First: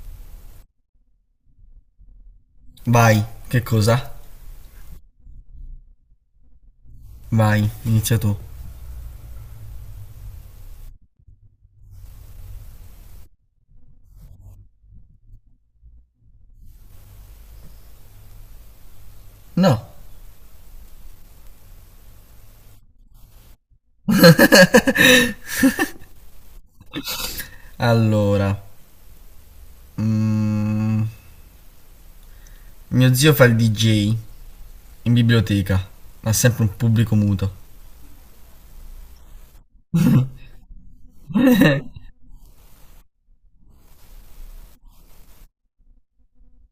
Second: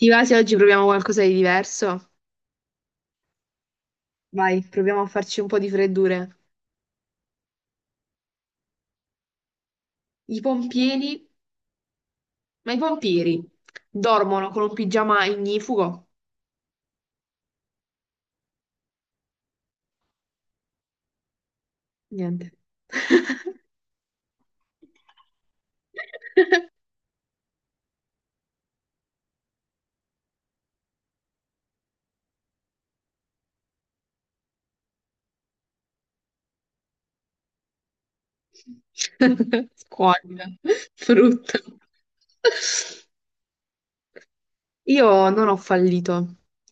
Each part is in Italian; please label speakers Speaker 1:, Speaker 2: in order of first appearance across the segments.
Speaker 1: Ti va se oggi proviamo qualcosa di diverso?
Speaker 2: Vai, che cosa?
Speaker 1: Vai, proviamo a farci un po' di freddure.
Speaker 2: Vai, inizia tu.
Speaker 1: I pompieri, ma i pompieri dormono con un pigiama ignifugo?
Speaker 2: No.
Speaker 1: Niente.
Speaker 2: Allora, mm, mio zio fa il DJ in biblioteca, ha sempre un pubblico muto.
Speaker 1: Squallida, brutto. Io non ho fallito,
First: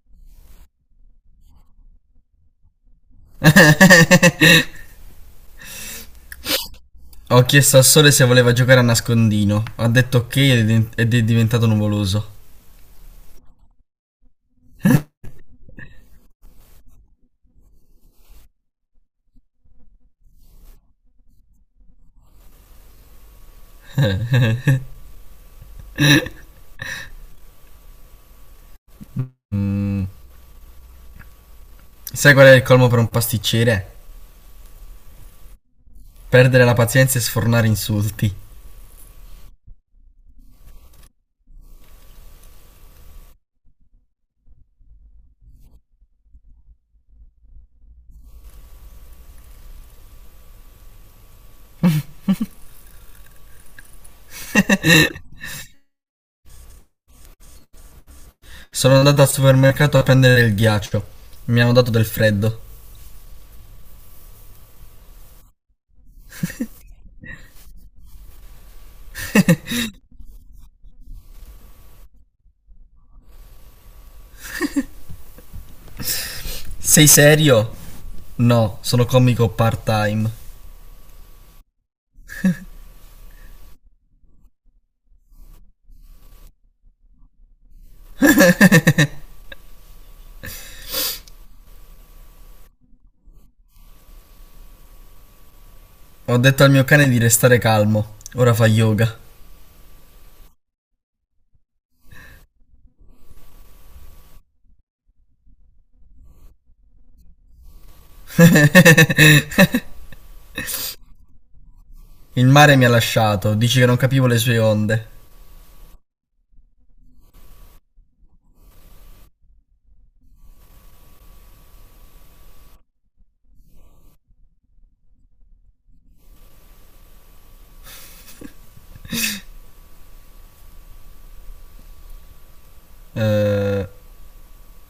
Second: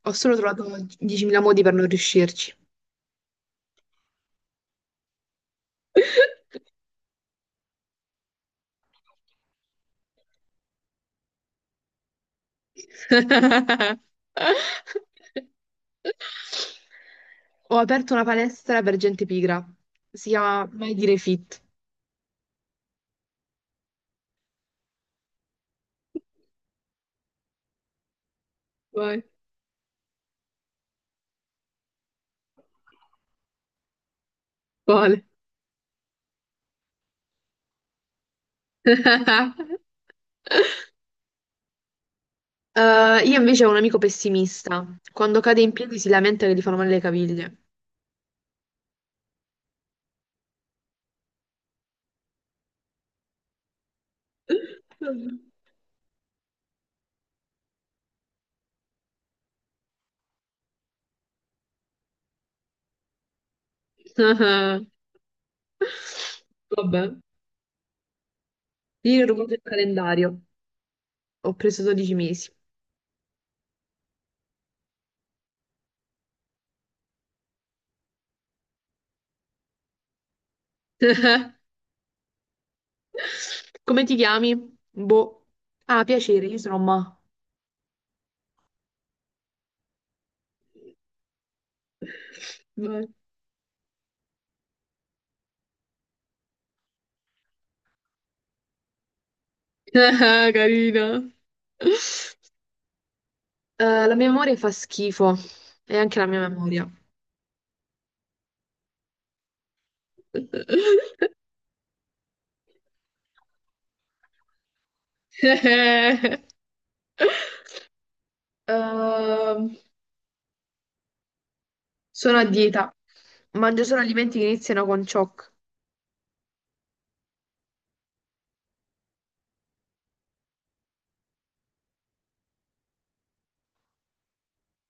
Speaker 1: ho solo trovato 10.000 modi per non riuscirci.
Speaker 2: Ho chiesto al sole se voleva giocare a nascondino, ha detto ok ed è diventato nuvoloso.
Speaker 1: Ho aperto una palestra per gente pigra. Si chiama Mai Dire Fit. Vai.
Speaker 2: Sai qual è il colmo per un pasticcere?
Speaker 1: Quale?
Speaker 2: Perdere la pazienza e sfornare insulti.
Speaker 1: Io invece ho un amico pessimista. Quando cade in piedi si lamenta che gli fanno male le caviglie.
Speaker 2: Sono andato al supermercato a prendere il ghiaccio, mi hanno dato del freddo.
Speaker 1: Vabbè. Io ho rubato il calendario. Ho preso 12 mesi.
Speaker 2: Sei serio? No, sono comico part-time.
Speaker 1: Come ti chiami? Boh. Ah, piacere, io sono Ma. Vai.
Speaker 2: Ho detto al mio cane di restare calmo. Ora fa yoga.
Speaker 1: Ah, Carina. La mia memoria fa schifo. E anche la mia memoria.
Speaker 2: Il mare mi ha lasciato, dici che non capivo le sue onde.
Speaker 1: Ehm, Sono a dieta. Mangio solo alimenti che iniziano con cioc.
Speaker 2: Eh,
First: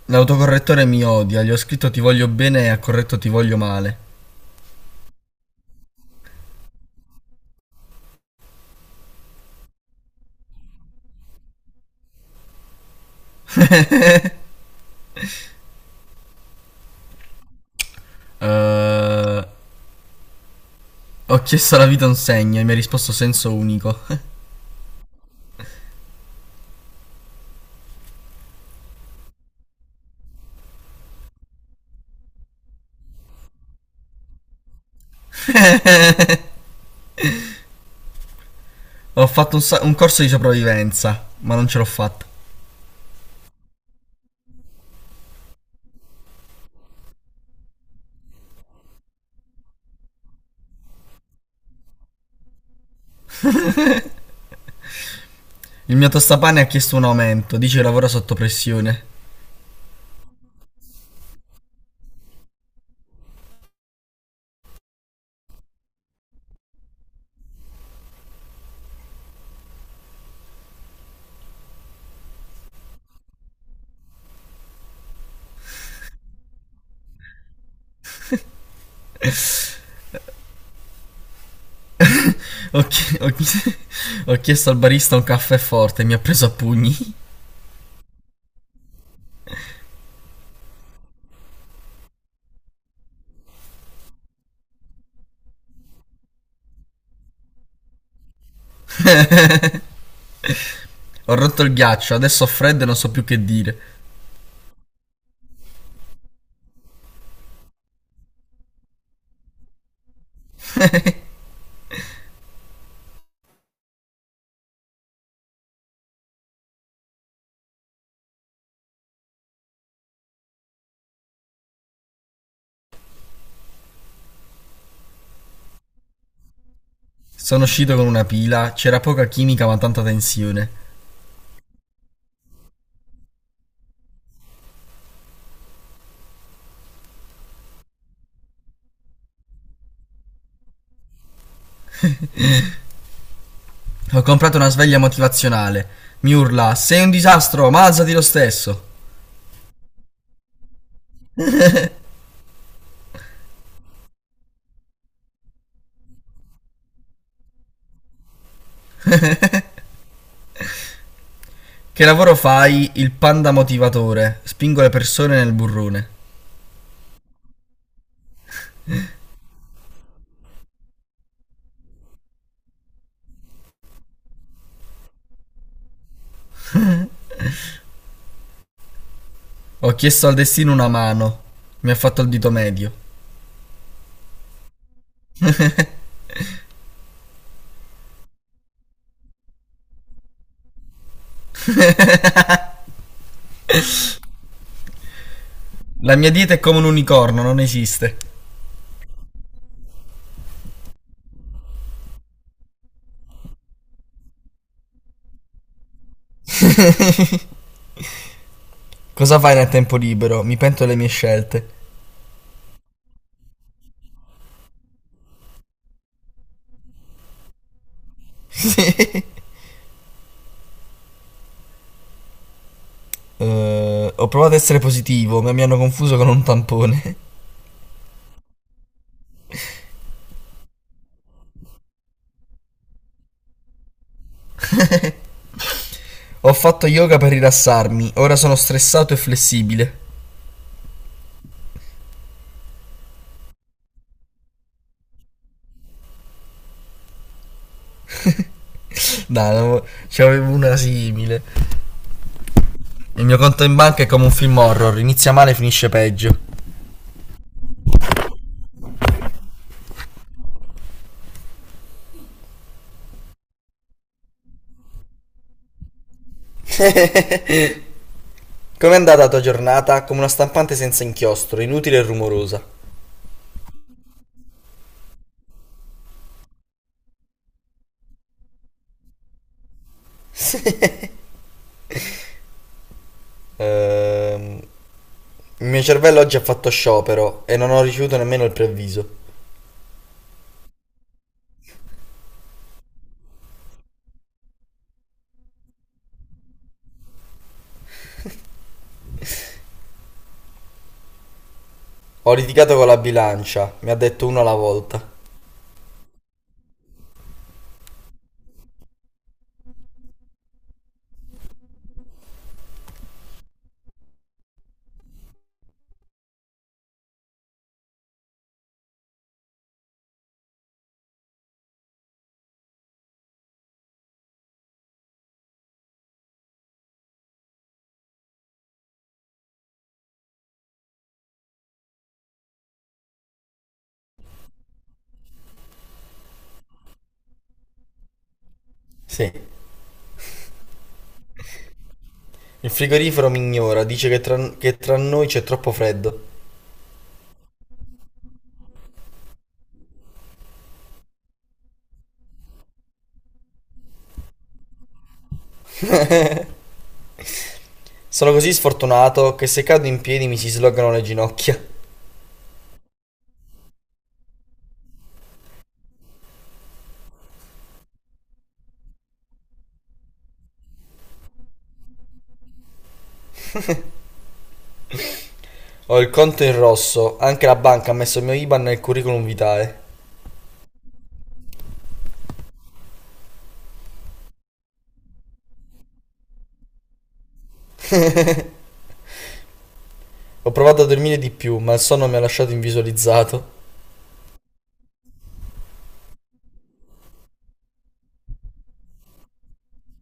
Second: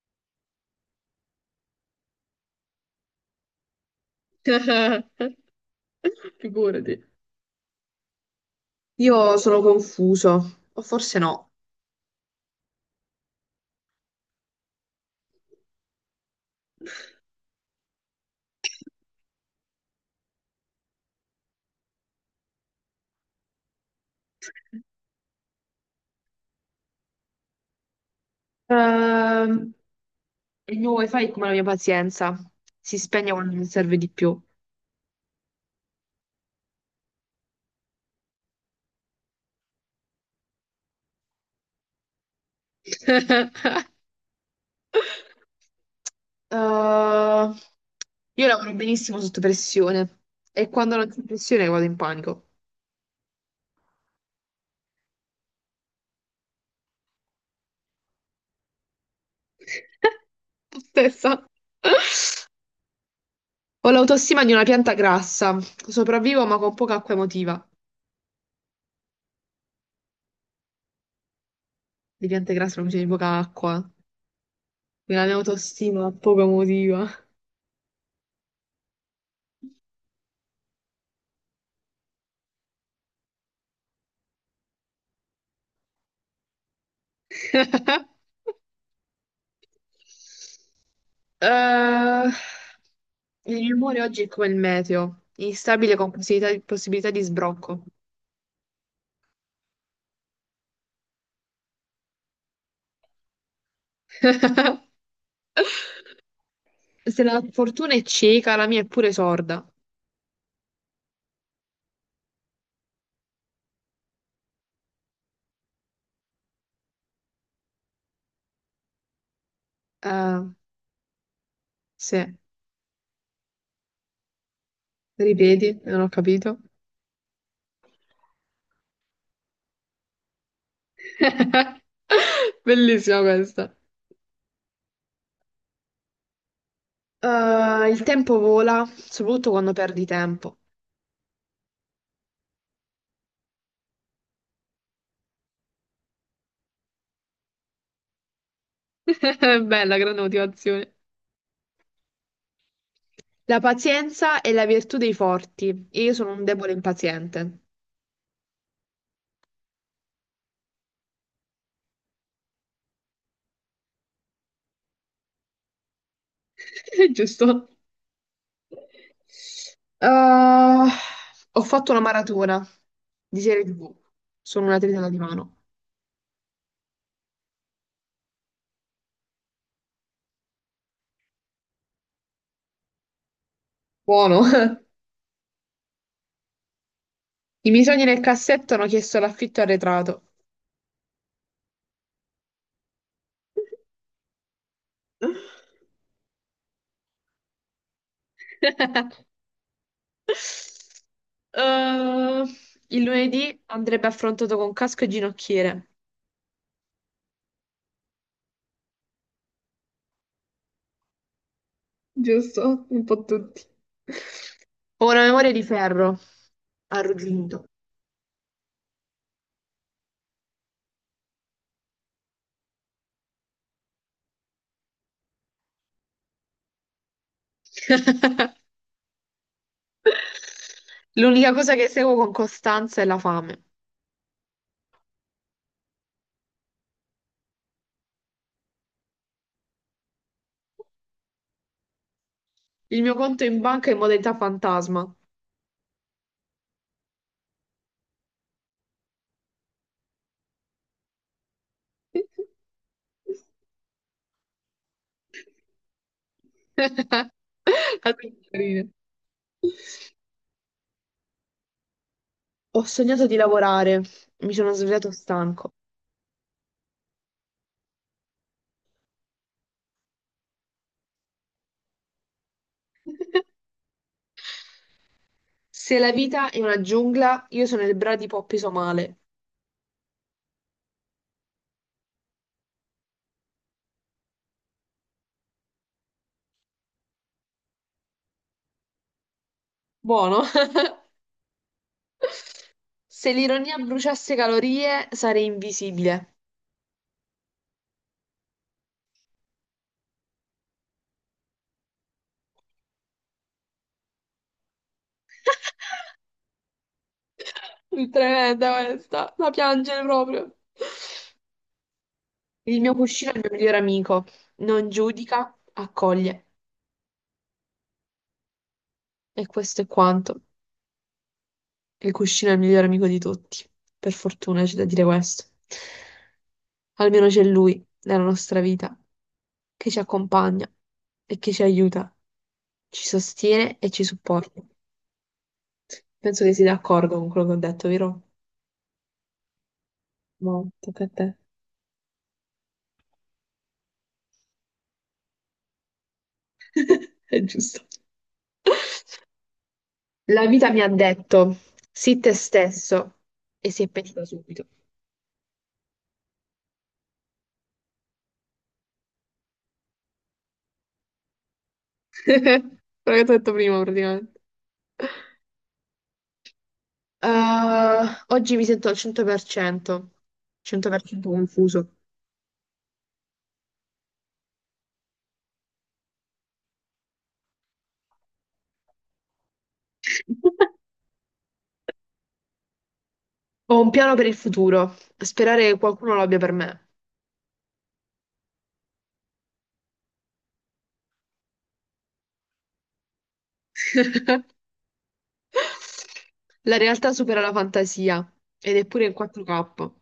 Speaker 2: l'autocorrettore mi odia, gli ho scritto ti voglio bene e ha corretto ti voglio male.
Speaker 1: Figurati. Io sono confuso. O forse no.
Speaker 2: Eh, ho chiesto alla vita un segno e mi ha risposto senso unico.
Speaker 1: Ehm, il mio wifi è come la mia pazienza. Si spegne quando mi serve di più.
Speaker 2: Ho fatto un corso di sopravvivenza, ma non ce l'ho fatta.
Speaker 1: Uh, io lavoro benissimo sotto pressione e quando non c'è pressione vado in panico.
Speaker 2: Il mio tostapane ha chiesto un aumento, dice che lavora sotto pressione.
Speaker 1: Stessa. Ho l'autostima di una pianta grassa, sopravvivo ma con poca acqua emotiva. Le piante grasse non bisogna di poca acqua, quindi la mia autostima poco emotiva.
Speaker 2: Ho, chi- ho chi- ho chiesto al barista un caffè forte e mi ha preso a pugni.
Speaker 1: Eh, il mio umore oggi è come il meteo, instabile con possibilità di sbrocco.
Speaker 2: Ho rotto il ghiaccio, adesso ho freddo e non so più che dire.
Speaker 1: Se la fortuna è cieca, la mia è pure sorda. Eh, sì, ripeti, non ho capito.
Speaker 2: Sono uscito con una pila, c'era poca chimica ma tanta tensione.
Speaker 1: Bellissima questa. Il tempo vola, soprattutto quando perdi tempo.
Speaker 2: Ho comprato una sveglia motivazionale. Mi urla: sei un disastro, ma alzati lo stesso.
Speaker 1: Bella, grande motivazione. La pazienza è la virtù dei forti, e io sono un debole impaziente.
Speaker 2: Che lavoro fai? Il panda motivatore. Spingo le persone nel burrone.
Speaker 1: Giusto. Eh, Ho fatto una maratona di serie TV. Sono una tritata di mano.
Speaker 2: Ho chiesto al destino una mano. Mi ha fatto il dito medio.
Speaker 1: Buono. I miei sogni nel cassetto hanno chiesto l'affitto arretrato.
Speaker 2: La mia dieta è come un unicorno, non esiste.
Speaker 1: Eh, il lunedì andrebbe affrontato con casco e ginocchiere.
Speaker 2: Cosa fai nel tempo libero? Mi pento delle mie scelte.
Speaker 1: Giusto? Un po' tutti. Ho una memoria di ferro, arrugginito.
Speaker 2: Ho provato a essere positivo, ma mi hanno confuso con un tampone.
Speaker 1: L'unica cosa che seguo con costanza è la fame.
Speaker 2: Ho fatto yoga per rilassarmi, ora sono stressato e flessibile.
Speaker 1: Il mio conto in banca è in modalità fantasma.
Speaker 2: Dai, no, ce n'avevo una simile. Il mio conto in banca è come un film horror, inizia male e finisce peggio.
Speaker 1: La tua carina. Ho sognato di lavorare, mi sono svegliato stanco.
Speaker 2: Com'è andata la tua giornata? Come una stampante senza inchiostro, inutile e rumorosa.
Speaker 1: Se la vita è una giungla, io sono il bradipo appeso male.
Speaker 2: Sì. Ehm, il mio cervello oggi ha fatto sciopero e non ho ricevuto nemmeno il preavviso.
Speaker 1: Buono. Se l'ironia bruciasse calorie, sarei invisibile.
Speaker 2: Ho litigato con la bilancia, mi ha detto uno alla volta.
Speaker 1: Tremenda questa, da piangere proprio. Il mio cuscino è il mio migliore amico. Non giudica, accoglie. E questo è quanto. Il cuscino è il migliore amico di tutti. Per fortuna c'è da dire questo. Almeno c'è lui nella nostra vita che ci accompagna e che ci aiuta, ci sostiene e ci supporta. Penso che sei d'accordo con quello che ho detto, vero?
Speaker 2: Sì.
Speaker 1: No, tocca a te.
Speaker 2: Il frigorifero mi ignora, dice che tra noi c'è troppo freddo.
Speaker 1: È giusto. La vita mi ha detto, sii te stesso, e si è pentita subito.
Speaker 2: Sono così sfortunato che se cado in piedi mi si slogano le ginocchia.
Speaker 1: Quello che ti ho detto prima, praticamente. Ah, oggi mi sento al 100%, 100% confuso.
Speaker 2: Ho il conto in rosso, anche la banca ha messo il mio IBAN nel curriculum vitale.
Speaker 1: Ho un piano per il futuro, sperare che qualcuno lo abbia per me.
Speaker 2: Ho provato a dormire di più, ma il sonno mi ha lasciato invisualizzato.
Speaker 1: La realtà supera la fantasia, ed è pure in 4K.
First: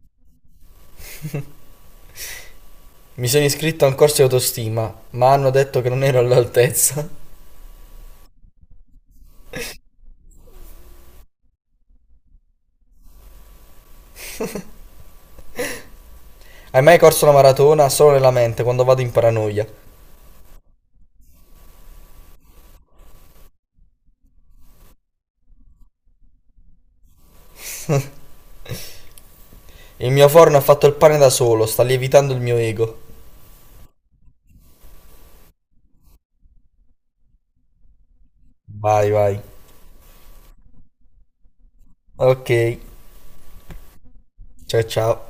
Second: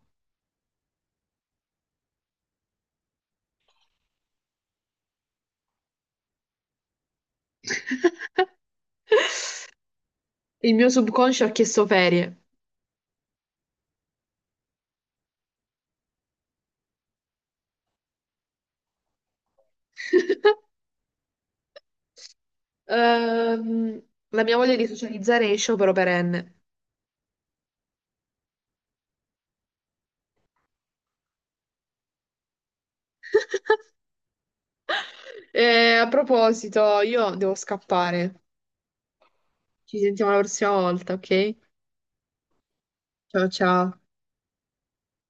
Speaker 2: Mi sono iscritto a un corso di autostima, ma hanno detto che non ero all'altezza.
Speaker 1: Il mio subconscio ha chiesto ferie.
Speaker 2: Hai mai corso la maratona solo nella mente quando vado in paranoia?
Speaker 1: Ehm, la mia voglia di socializzare è sciopero perenne.
Speaker 2: Il mio forno ha fatto il pane da solo, sta lievitando il mio ego.
Speaker 1: A proposito, io devo scappare.
Speaker 2: Vai, vai.
Speaker 1: Ci sentiamo la prossima volta, ok?
Speaker 2: Ok,
Speaker 1: Ciao ciao.
Speaker 2: ciao ciao.